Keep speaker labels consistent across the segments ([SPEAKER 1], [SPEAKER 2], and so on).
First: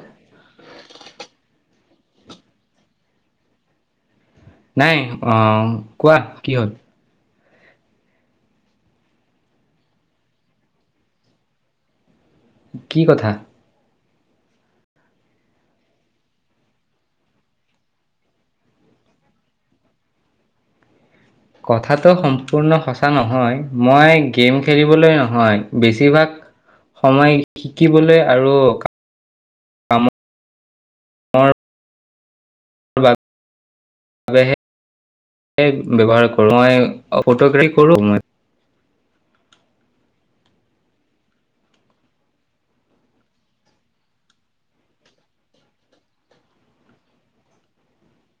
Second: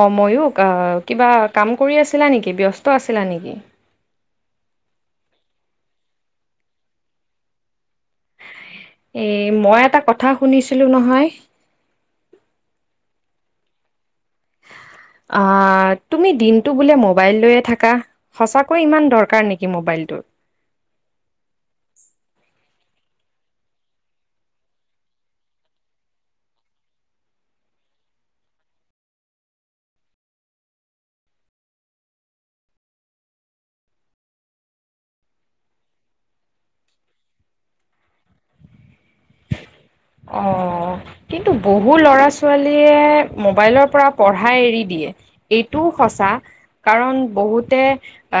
[SPEAKER 1] অ ময়ো আহ কিবা কাম কৰি আছিলা নেকি ব্যস্ত আছিলা নেকি?
[SPEAKER 2] নাই আহ কোৱা কি হ'ল?
[SPEAKER 1] এ মই এটা কথা শুনিছিলোঁ নহয়।
[SPEAKER 2] কি কথা?
[SPEAKER 1] আ, তুমি দিনটো বোলে মোবাইল লৈয়ে থাকা? সঁচাকৈ ইমান দৰকাৰ নেকি মোবাইলটোৰ?
[SPEAKER 2] কথাটো সম্পূৰ্ণ সঁচা নহয়, মই গেম খেলিবলৈ নহয়, বেছিভাগ সময় শিকিবলে আৰু কাম [inaudible] [inaudible] ব্যৱহাৰ কৰোঁ, মই ফটোগ্ৰাফী কৰোঁ [inaudible]
[SPEAKER 1] অ', কিন্তু বহু ল'ৰা, ছোৱালীয়ে মোবাইলৰ পৰা পঢ়াই এৰি দি দিয়ে, এইটোও সঁচা কাৰণ বহুতে আ,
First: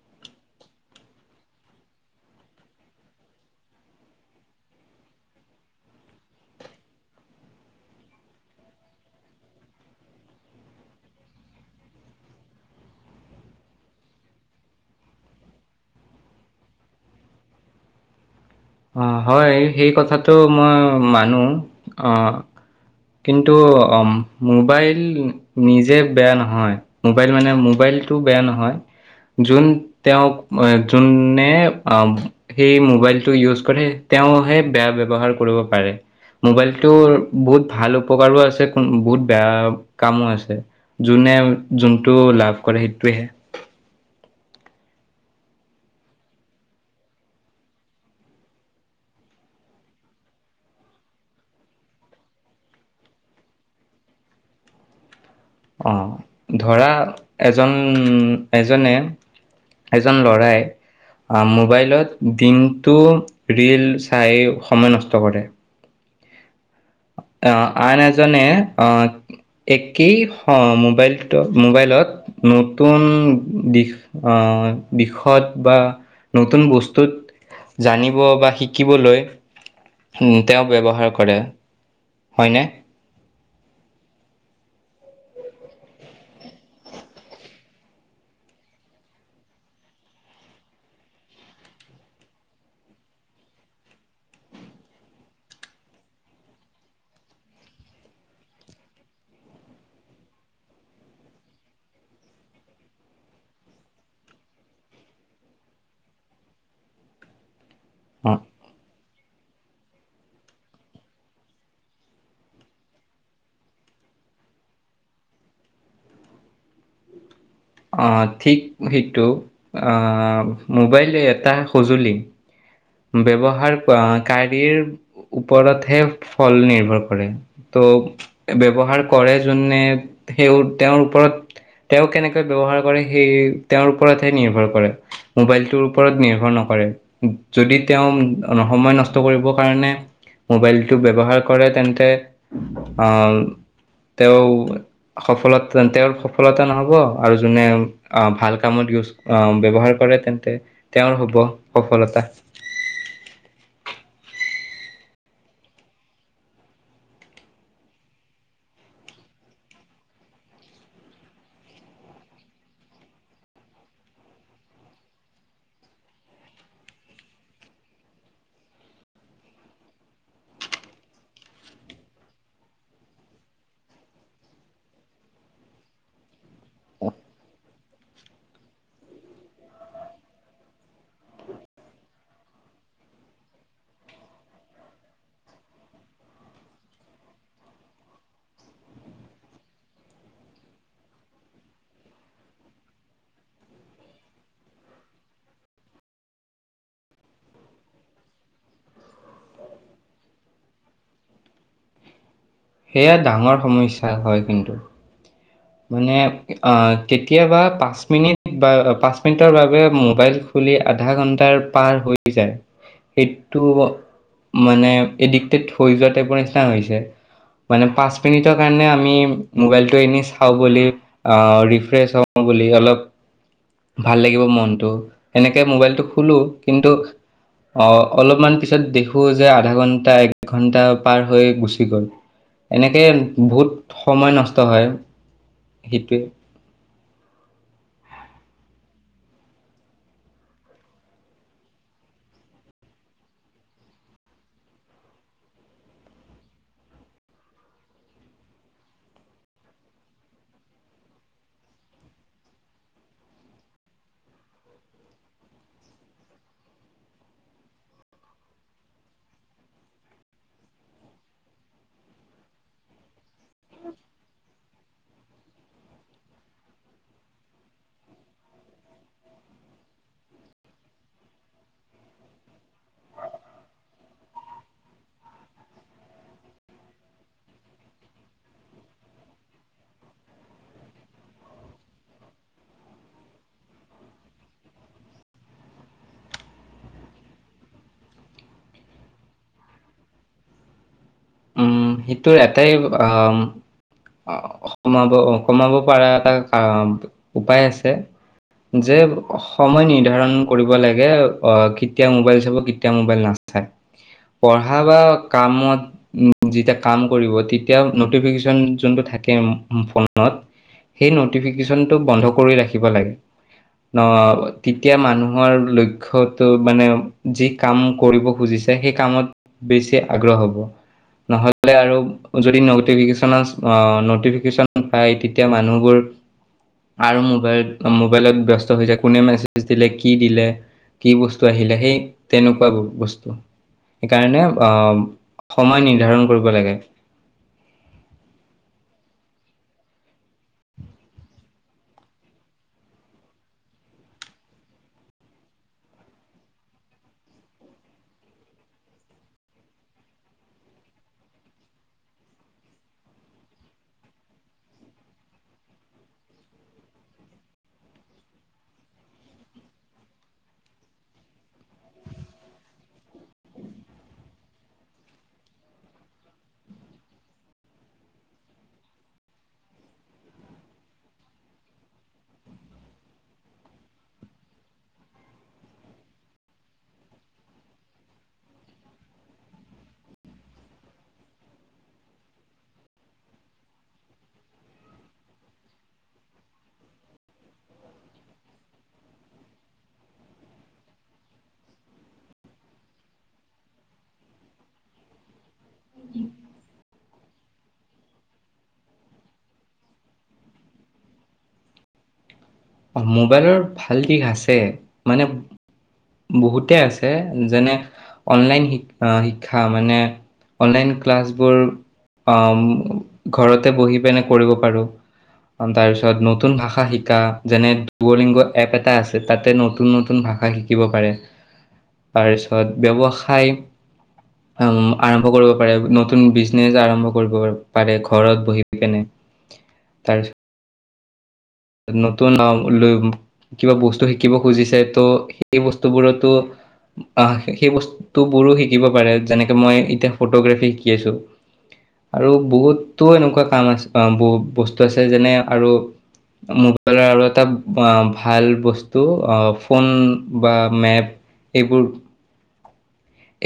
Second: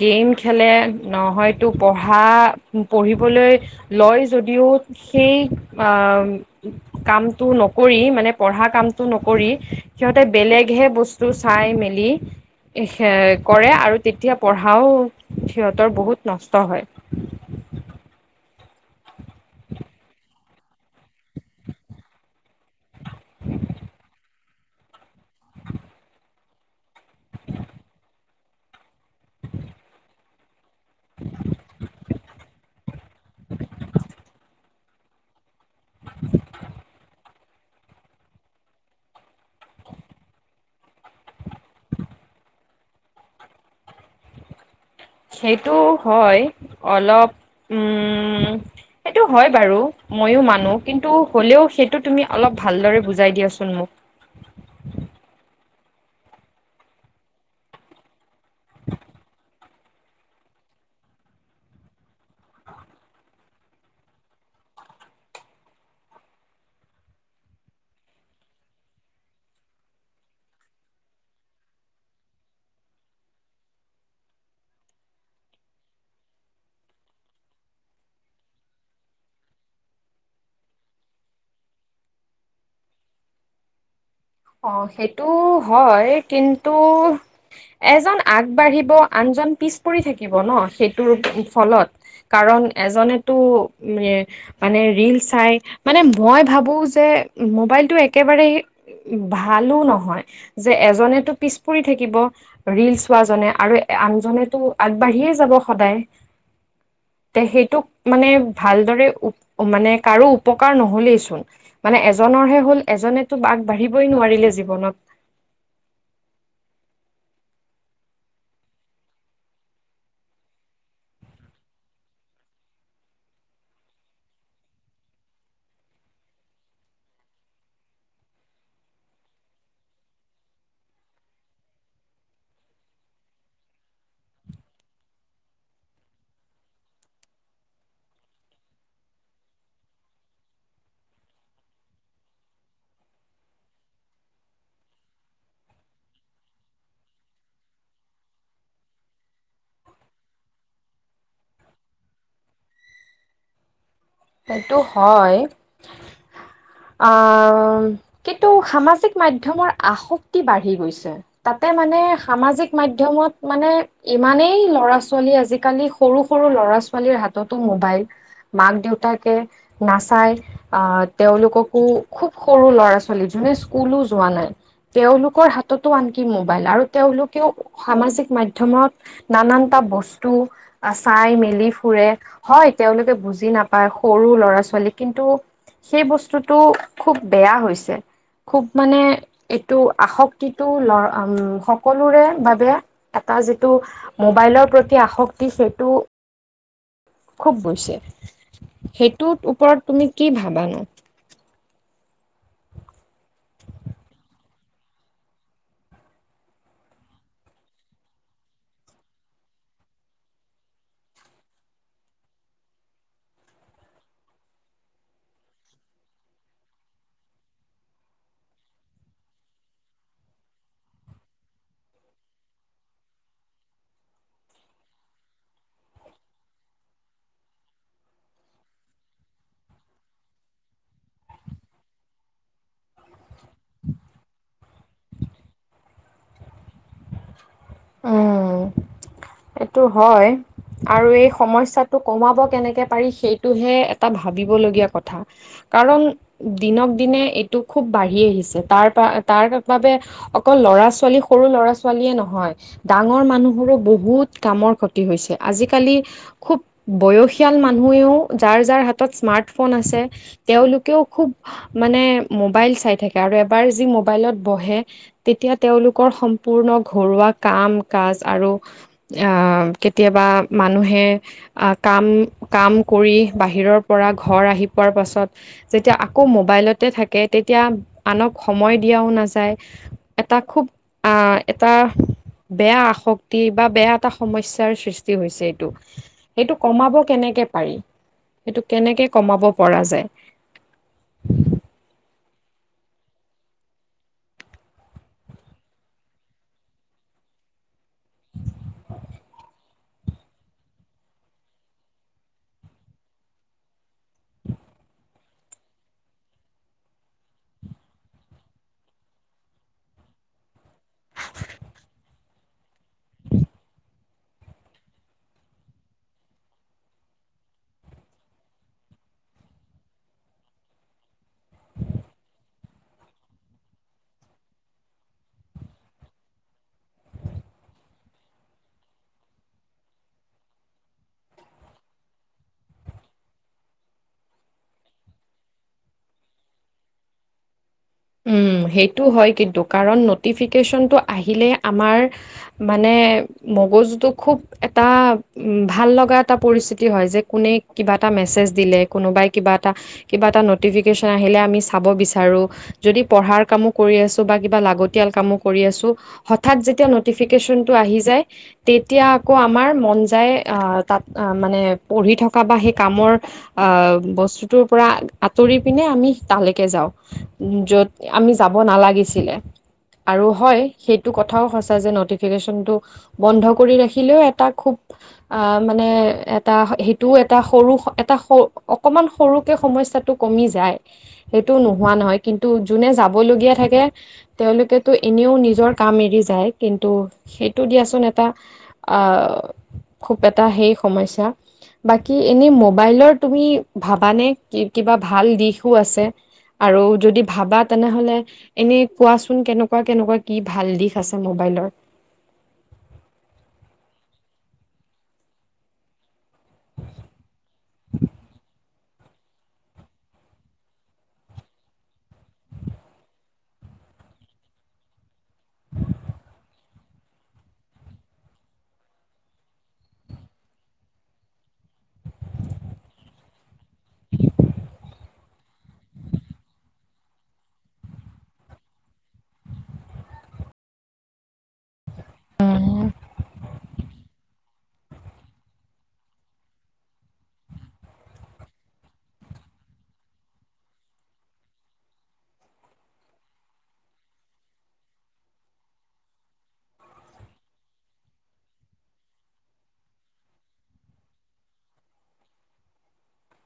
[SPEAKER 1] গেম খেলে, নহয়তো পঢ়া আ, পঢ়িবলৈ লয় যদিও সেই আ, কামটো নকৰি মানে পঢ়া কামটো নকৰি সিহঁতে বে বেলেগহে বস্তু চাই, মেলি [unintelligible] কৰে, আৰু তেতিয়া পঢ়াও সিহঁতৰ বহুত নষ্ট হয়।
[SPEAKER 2] অ', হয়, সেই কথাটো মই মানো অ' কিন্তু অম মোবাইল নিজে বেয়া নহয়, মোবাইল মানে মোবাইলটো বেয়া নহয় যোন তেওঁক যোনে আ, সেই মোবাইলটো ইউজ কৰে, তেওঁ হে বেয়া ব্যৱহাৰ কৰিব পাৰে, মোবাইলটো বহুত ভাল উপকাৰো আছে বহুত বেয়া কামো আছে যোনে যোনটো লাভ কৰে সেইটোৱেহে
[SPEAKER 1] [inaudible] সেইটো হয় অলপ উম সেইটো হয় বাৰু মইয়ো মানো কিন্তু হ'লেও সেইটো তুমি অলপ ভালদৰে বুজাই দিয়াচোন মোক [inaudible]
[SPEAKER 2] অঁ ধৰা এজন এজনে এজন লৰাই আহ মোবাইলত দিনটো ৰীল চাই সময় নষ্ট কৰে আহ আন এজনে অ একেই মোবাইল মোবাইলত নতুন দিশ আহ বিষত বা নতুন বস্তুত জানিব বা শিকিবলৈ উ তেওঁ ব্যৱহাৰ কৰে। হয়নে?
[SPEAKER 1] অ' সেইটো হয় কিন্তু এজন আগবাঢ়িব আন জন পিছ পৰি থাকিব ন সেইটোৰ ফলত কাৰণ এজনেতো উ মানে ৰীল চাই মানে মই ভাবো যে মোবাইলটো একেবাৰেই ভালো নহয় যে এজনেতো পিছ পৰি থাকিব ৰিল চোৱা জনে আৰু আন জনেটো আগবাঢ়িয়ে যাব সদায় ত' সেইটোক মানে
[SPEAKER 2] অ
[SPEAKER 1] ভালদৰে মানে কাৰো উপকাৰ নহ'লেইচোন মানে এজনৰ হে হ'ল এজনেটো ব বাঢ়িবই নোৱাৰিলে জীৱনত।
[SPEAKER 2] আহ ঠিক সেইটো আহ মোবাইল এটা সঁজুলি ব্যৱহাৰ কাৰীৰ ওপৰতহে ফল নিৰ্ভৰ কৰে ত' ব্যৱহাৰ কৰে যোনে সেই তেওঁৰ ওপৰত তেওঁ কেনেকে ব্যৱহাৰ কৰে সেই তেওঁৰ ওপৰতহে নিৰ্ভৰ কৰে মোবাইলটোৰ ওপৰত নিৰ্ভৰ নকৰে যদি তেওঁ সময় নষ্ট কৰিবৰ কাৰণে মোবাইলটো ব্যৱহাৰ কৰে তেন্তে আহ তেওঁ সফলতা তেওঁৰ সফলতা নহ'ব। আৰু যোনে ভাল কামত ইউজ ব্যৱহাৰ কৰে তেন্তে তেওঁৰ হ'ব সফলতা।
[SPEAKER 1] এইটো হয়। কিন্তু সামাজিক মাধ্যমৰ আসক্তি বাঢ়ি গৈছে। তাতে মানে সামাজিক মাধ্যমত মানে ইমানেই ল'ৰা ছোৱালী আজিকালি সৰু সৰু ল'ৰা-ছোৱালীৰ হাততো মোবাইল মাক-দেউতা তাকে নাচাই আহ তেওঁলোককো খুব সৰু ল'ৰা- ছোৱালী যোনে স্কুলো নাই তেওঁলোকৰ হাততো আনকি মোবাইল আৰু তেওঁলোকেও সামাজিক মাধ্যমত নানাটা বস্তু চাই মেলি ফুৰে হয় তেওঁলোকে বুজি নাপ বা সৰু ল'ৰা-ছোৱালী কিন্তু সেই বস্তুটো খুব বেয়া হৈছে। খুব মানে এইটো আসক্তিটো লৰ উ সকলোৰে বাবে এটা যিটো মোবাইলৰ প্ৰতি আসক্তি সেইটো খুব হৈছে সেইটোৰ ওপৰত তুমি কি ভাবানো?
[SPEAKER 2] সেয়া ডাঙৰ সমস্যা হয় কিন্তু মানে অ' কেতিয়াবা পাঁচ মিনিট বা পাঁচ মিনিটৰ বাবে মোবাইল আধা ঘন্টাৰ পাৰ হৈ যায়। সেইটো মানে এডিক্টেড হৈ যোৱা টাইপৰ নিচিনা হৈছে। মানে পাঁচ মিনিটৰ কাৰণে আমি মবাইলটো এনে চাও বুলি ৰিফ্ৰেছ হও বুলি অলপ ভাল লাগিব মনটো এনেকে মোবাইলটো খোলো কিন্তু অ' অলপমান পিছত দেখো যে আধা ঘন্টা এক ঘণ্টা পাৰ হৈ গুচি গ'ল। এনেকে বহুত সময় নষ্ট হয় সেইটোৱে
[SPEAKER 1] উম' এইটো হয়। আৰু এই সমস্যাটো কমাব কেনেকে পাৰি সেইটোহে এটা ভাবিবলগীয়া কথা। কাৰণ দিনক দিনে এইটো খুব বাঢ়ি আহিছে তাৰ তাৰ বাবে অকল ল'ৰা ছোৱালী, সৰু ল'ৰা ছোৱালীয়ে নহয়। ডাঙৰ মানুহৰো বহুত কামৰ ক্ষতি হৈছে আজিকালি খুব বয়সীয়াল মানুহেও, যাৰ যাৰ হাতত স্মাৰ্ট ম'বাইল ফোন আছে, তেওঁলোকেও খুব মানে ম'বাইল চাই থাকে আৰু এবাৰ যি মোবাইলত বহে, তেতিয়া তেওঁলোকৰ সম্পূৰ্ণ ঘৰুৱা কাম-কাজ আৰু কেতিয়াবা মানুহে কাম কাম কৰি বাহিৰৰ পৰা ঘৰ আহি পোৱাৰ পাছত যেতিয়া আকৌ মোবাইলতে থাকে তে তেতিয়া আনক সময় দিয়াও নাযায় এটা খুব আহ এটা বেয়া আসক্তি বা বেয়া এটা সমস্যাৰ সৃষ্টি হৈছে এইটো। এইটো কমাব কেনে কে পাৰি সেইটো কেনেকে কমাব পৰা যায়।
[SPEAKER 2] উম সেইটোৰ এটাই আহ আহ সমাব কমাব পৰা এটা উপায় আছে। যে সময় নিৰ্ধাৰণ কৰিব লাগে অ কেতিয়া মোবাইল চাব কেতিয়া মোবাইল নাচ পঢ়া বা কামত উ যেতিয়া কাম কৰিব তেতিয়া নটিফিকেশচন যোনটো থাকে ফোনত সেই নটিফিকেচন টো বন্ধ কৰি ৰাখিব লাগে। ন তেতিয়া মানুহৰ লক্ষ্যটো মানে যি কাম কৰিব খুজিছে শসেই কামত বেছি আগ্ৰহ হব, নহলে আৰু যদিন নটিফিকেশন পায় তেতিয়া মানুহবোৰ আৰু মোবাইল মোবাইলত ব্যস্ত হৈ যায় কোনে মেছেজ দিলে কি দিলে কি বস্তু আহিলে সেই তেনেকুৱা বস্তু। সেইকাৰণে আহ সময় নিৰ্ধাৰণ কৰিব লাগে।
[SPEAKER 1] উম সেইটো হয় কিন্তু কাৰণ নটিফিকেশচনটো আহিলে আমাৰ মানে মানে মগজু টো খুব এটা ভাল লগা এটা পৰিস্থিতি হয় যে কোনে কিবা মেচেজ দিলে কোনোাই কিবা এটা কিবা এটা নটিকেশন আহিলে আমি চাব বিচাৰো। যদি পঢ়াৰ কামো কৰি আছো বা কিবা লাগতিয়াল কামো কৰি আছো হঠাৎ যেতিয়া নটিফিকেচন টো আহি যায় তেতিয়া আকৌ আমাৰ মন যায় অ তাত মানে পঢ়ি থকা বা সেই কামৰ আহ বস্তুটোৰ পৰা আঁতৰি পিনে আমি তালৈকে যাওঁ। য'ত আমি যাব নালাগিছিলে। আৰু হয় সেইটো কথাও সচা যে নটিফিকেশ্যনটো বন্ধ কৰি ৰাখিলেও এটা খুব অ মানে এটা সেইটোও এটা সৰু এটা অকমান সৰুকে সময় সমস্যা টো কমি যায় সেইটো নোহোৱা নহয়। কিন্তু যোনে যাবলগীয়া থাকে তেওঁলোকেতো এনেও নিজৰ কাম এৰি যায় কিন্তু সেইটো দিয়াচোন এটা আহ খুব এটা সেই সমস্যা বাকী এনে মোবাইলৰ তুমি ভাবানে কিবা ভাল দিশো আছে? আৰু যদি ভাবা তেনেহ'লে এনে কোৱাচোন কেনেকুৱা কেনেকুৱা কি ভাল দিশ আছে মোবাইলৰ? [inaudible]
[SPEAKER 2] মোবাইলৰ ভাল দিশ আছে মানে বহুতে আছে যেনে অনলাইন শি শিক্ষা মানে অনলাইন ক্লাছবোৰ ঘৰতে বহি পিনে কৰিব পাৰোঁ। তাৰপিছত নতুন ভাষা শিকা। ডোৱলিংগ এপ এটা আছে তাতে নতুন নতুন ভাষা শিকিব পাৰে। তাৰপিছত ব্যৱসায় উম আৰম্ভ কৰিব পাৰে নতুন বিজনেচ আৰম্ভ কৰিব পাৰে, ঘৰত বহি কেনে। তাৰপিছত নতুন লৈ কিবা বস্তু শিকিব খুজিছে যে ত' সেই বস্তুবোৰতো আহ সেই বস্তুবোৰো শিকিব পাৰে যেনেকে মই এতিয়া ফটোগ্ৰাফী শিকি আছো। আৰু বহুতো এনেকুৱা কাম আছে ব বস্তু আছে যেনে আৰু মোবাইলৰ আৰু এটা ভাল বস্তু অ ফোন বা মেপ এইবোৰ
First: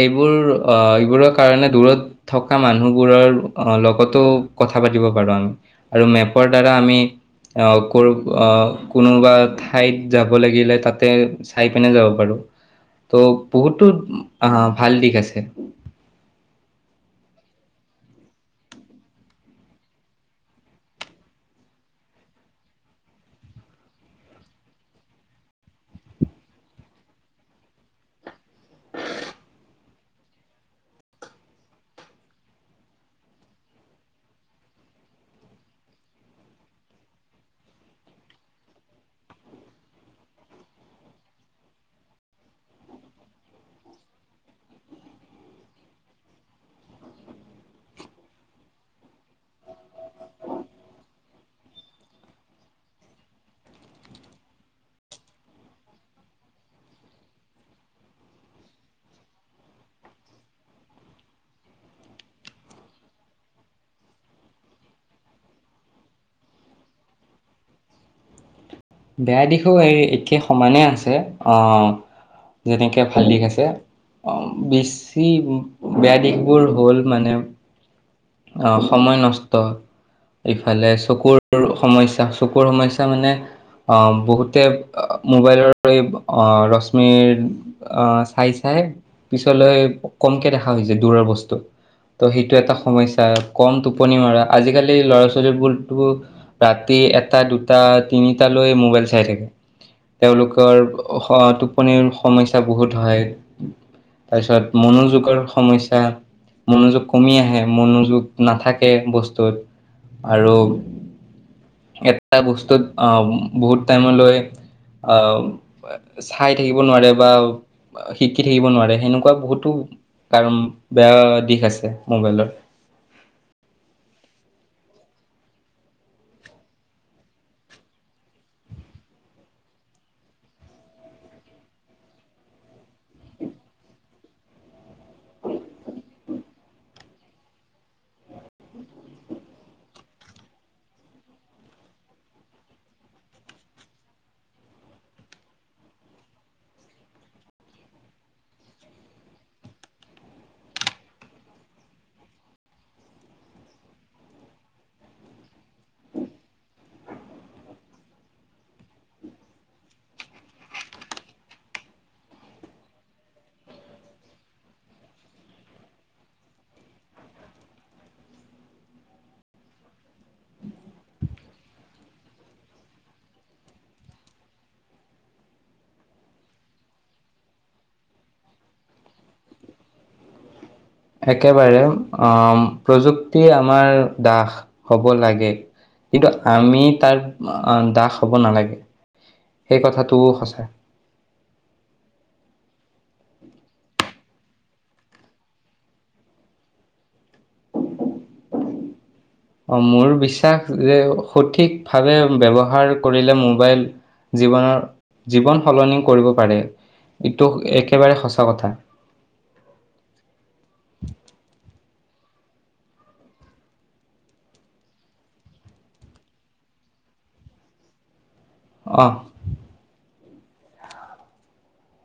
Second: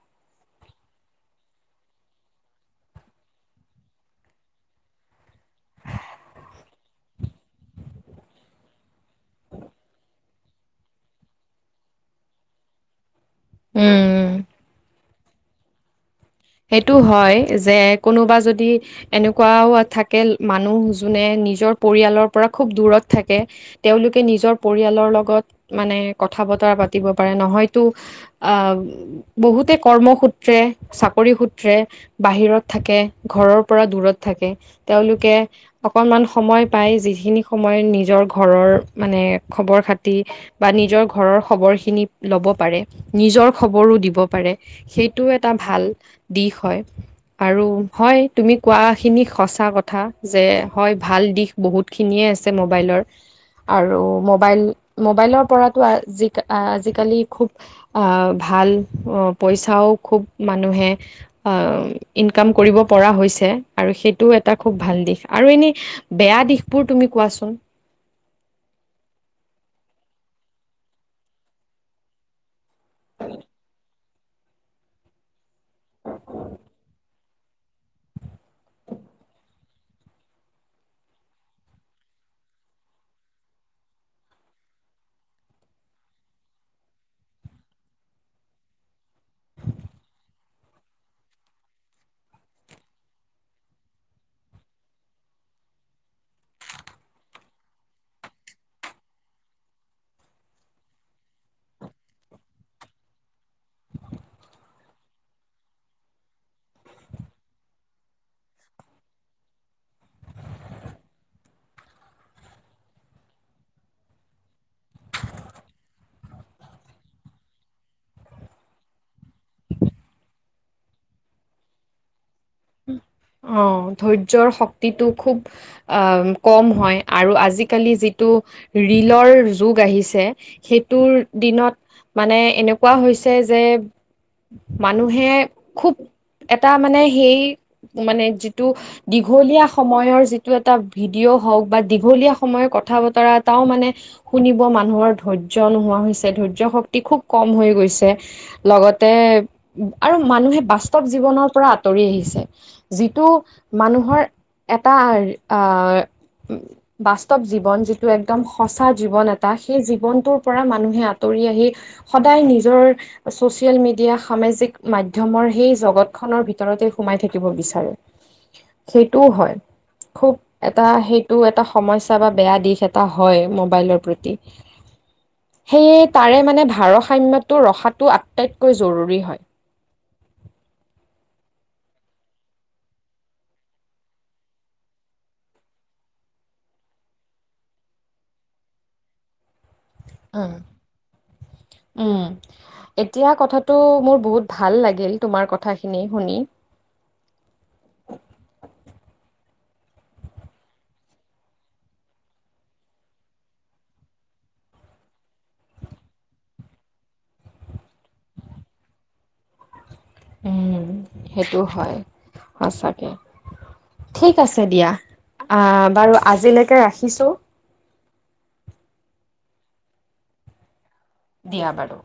[SPEAKER 2] এইবোৰ অ এইবোৰৰ কাৰণে দূৰত থকা মানুহবোৰৰ লগতো কথা পাতিব পাৰো আমি আৰু মেপৰ দ্বাৰা আমি আহ ক আহ কোনোবা ঠাইত যাব লাগিলে তাতে চাই পিনে যাব পাৰো।
[SPEAKER 1] [inaudible]
[SPEAKER 2] তো বহুতো
[SPEAKER 1] উম
[SPEAKER 2] আহ ভাল দিশ আছে।
[SPEAKER 1] সেইটো হয় যে কোনোবা যদি এনেকুৱাও থাকে মানুহ যোনে নিজৰ পৰিয়ালৰ পৰা খুব দূৰত থাকে, তেওঁলোকে নিজৰ পৰিয়ালৰ লগত মানে কথা বতৰা পাতিব পাৰে, নহয়তো আ, বহুতে কৰ্মসূত্ৰে চাক [unintelligible] সূত্ৰে বাহিৰত থাকে ঘৰৰ পৰা দূৰত থাকে তেওঁলোকে অকনমান সময় পায় যিখিনি সময় নিজৰ ঘৰৰ মানে খবৰ খাতি বা নিজৰ ঘৰৰ খবৰখিনি ল'ব পাৰে নিজৰ খবৰো দিব পাৰে সেইটো এটা ভাল দিশ হয়। আৰু হয় তুমি কোৱা খিনি সচা কথা যে হয় ভাল দিশ বহুত খিনিয়ে আছে মোবাইলৰ আৰু মোবাইল মোবাইলৰ পৰাতো আজ আজিকালি খুব আ, ভাল ভাল পইচাও খুব মানুহে অ, ইনকাম কৰিব পৰা হৈছে আৰু সেইটোও এটা খুব ভাল দিশ আৰু এনে বেয়া দিশবোৰ তুমি কোৱাচোন?
[SPEAKER 2] বেয়া দিশো এই একে সমানেই আছে অ, যেনেকে ভাল দিশ আছে। অ, বেছি বেয়া দিশবোৰ হ'ল মানে অ, সময় নষ্ট। ইফালে চকুৰ সমস্যা চকুৰ সমস্যা মানে অ, বহুতে মোবাইলৰ এই ৰশ্মিৰ অ, চাই চাই পিছলৈ কমকে দেখা হৈছে দূৰৰ বস্তু। ত' সেইটো এটা সমস্যা কম টোপনি মৰা আজিকালি ল'ৰা ছোৱালীবোৰতো ৰাতি এটা দুটা তিনিটা লৈ মোবাইল চাই থাকে। তেওঁলোকৰ হ' টোপনিৰ সমস্যা বহুত হয়। তাৰপিছত মনোযোগৰ সমস্যা। মনোযোগ কমি আহে মনোযোগ নাথাকে বস্তুত। আৰু এটা বস্তুত আ, বহুত টাইম লৈ আ, চাই থাকিব নোৱাৰে বা শিকি থাকিব নোৱাৰে সেনেকুৱা বহুতো কাৰণ বেয়া দিশ আছে মোবাইলত।
[SPEAKER 1] উম, অ', ধৈৰ্যৰ শক্তিটো খুব আ, কম হয় আৰু আজিকালি যিটো ৰীলৰ যুগ আহিছে সেইটোৰ দিনত মানে এনেকুৱা হৈছে যে মানুহে খুব এটা মানে সেই মানে যিটো দীঘলীয়া সময়ৰ যিটো এটা ভিডিঅ' হওঁক বা দীঘলীয়া সময় কথা-বতৰা এইটাও মানে শুনিব মানুহৰ ধৈৰ্য্য নোহোৱা হৈছে, ধৈৰ্য্য শক্তি খুব কম হৈ গৈছে লগতে আৰু মানুহে বাস্তৱ জীৱনৰ পৰা আঁতৰি আহিছে। যিটো মানুহৰ এটা আ, বাস্তৱ জীৱন যিটো একদম সঁচা জীৱন এটা সেই জীৱনটোৰ পৰা মানুহে আঁতৰি আহি সদায় নিজৰ ছ'চিয়েল মিডিয়া সামাজিক মাধ্যমৰ সেই জগত খনৰ ভিতৰতে সোমাই থাকিব থাকিব বিচাৰে সেইটোও হয়। খুব এটা সেইটো এটা সমস্যা বা বেয়া দিশ এটা হয় মোবাইলৰ প্ৰতি। সেয়ে তাৰে মানে ভাৰসাম্যটো ৰখাটো আটাইতকৈ জৰুৰী হয়। [inaudible]
[SPEAKER 2] একেবাৰে অ, প্ৰযুক্তি আমাৰ দাস হব লাগে। কিন্তু আমি তাৰ দাস হব নালাগে। সেই কথাটোও
[SPEAKER 1] উম
[SPEAKER 2] সঁচা।
[SPEAKER 1] উম, এতিয়া কথাটো মোৰ বহুত ভাল লাগিল তোমাৰ কথাখিনি শুনি। [inaudible]
[SPEAKER 2] অ' মোৰ বিশ্বাস যে সঠিক ভাৱে ব্যৱহাৰ কৰিলে মোবাইল জীৱনৰ জীৱন সলনি কৰিব পাৰে। ইটো একেবাৰে সঁচা কথা।
[SPEAKER 1] উম সেইটো হয় সচাঁকে। ঠিক আছে দিয়া বাৰু আজিলৈকে ৰাখিছোঁ।
[SPEAKER 2] অ।
[SPEAKER 1] দিয়া বাৰু।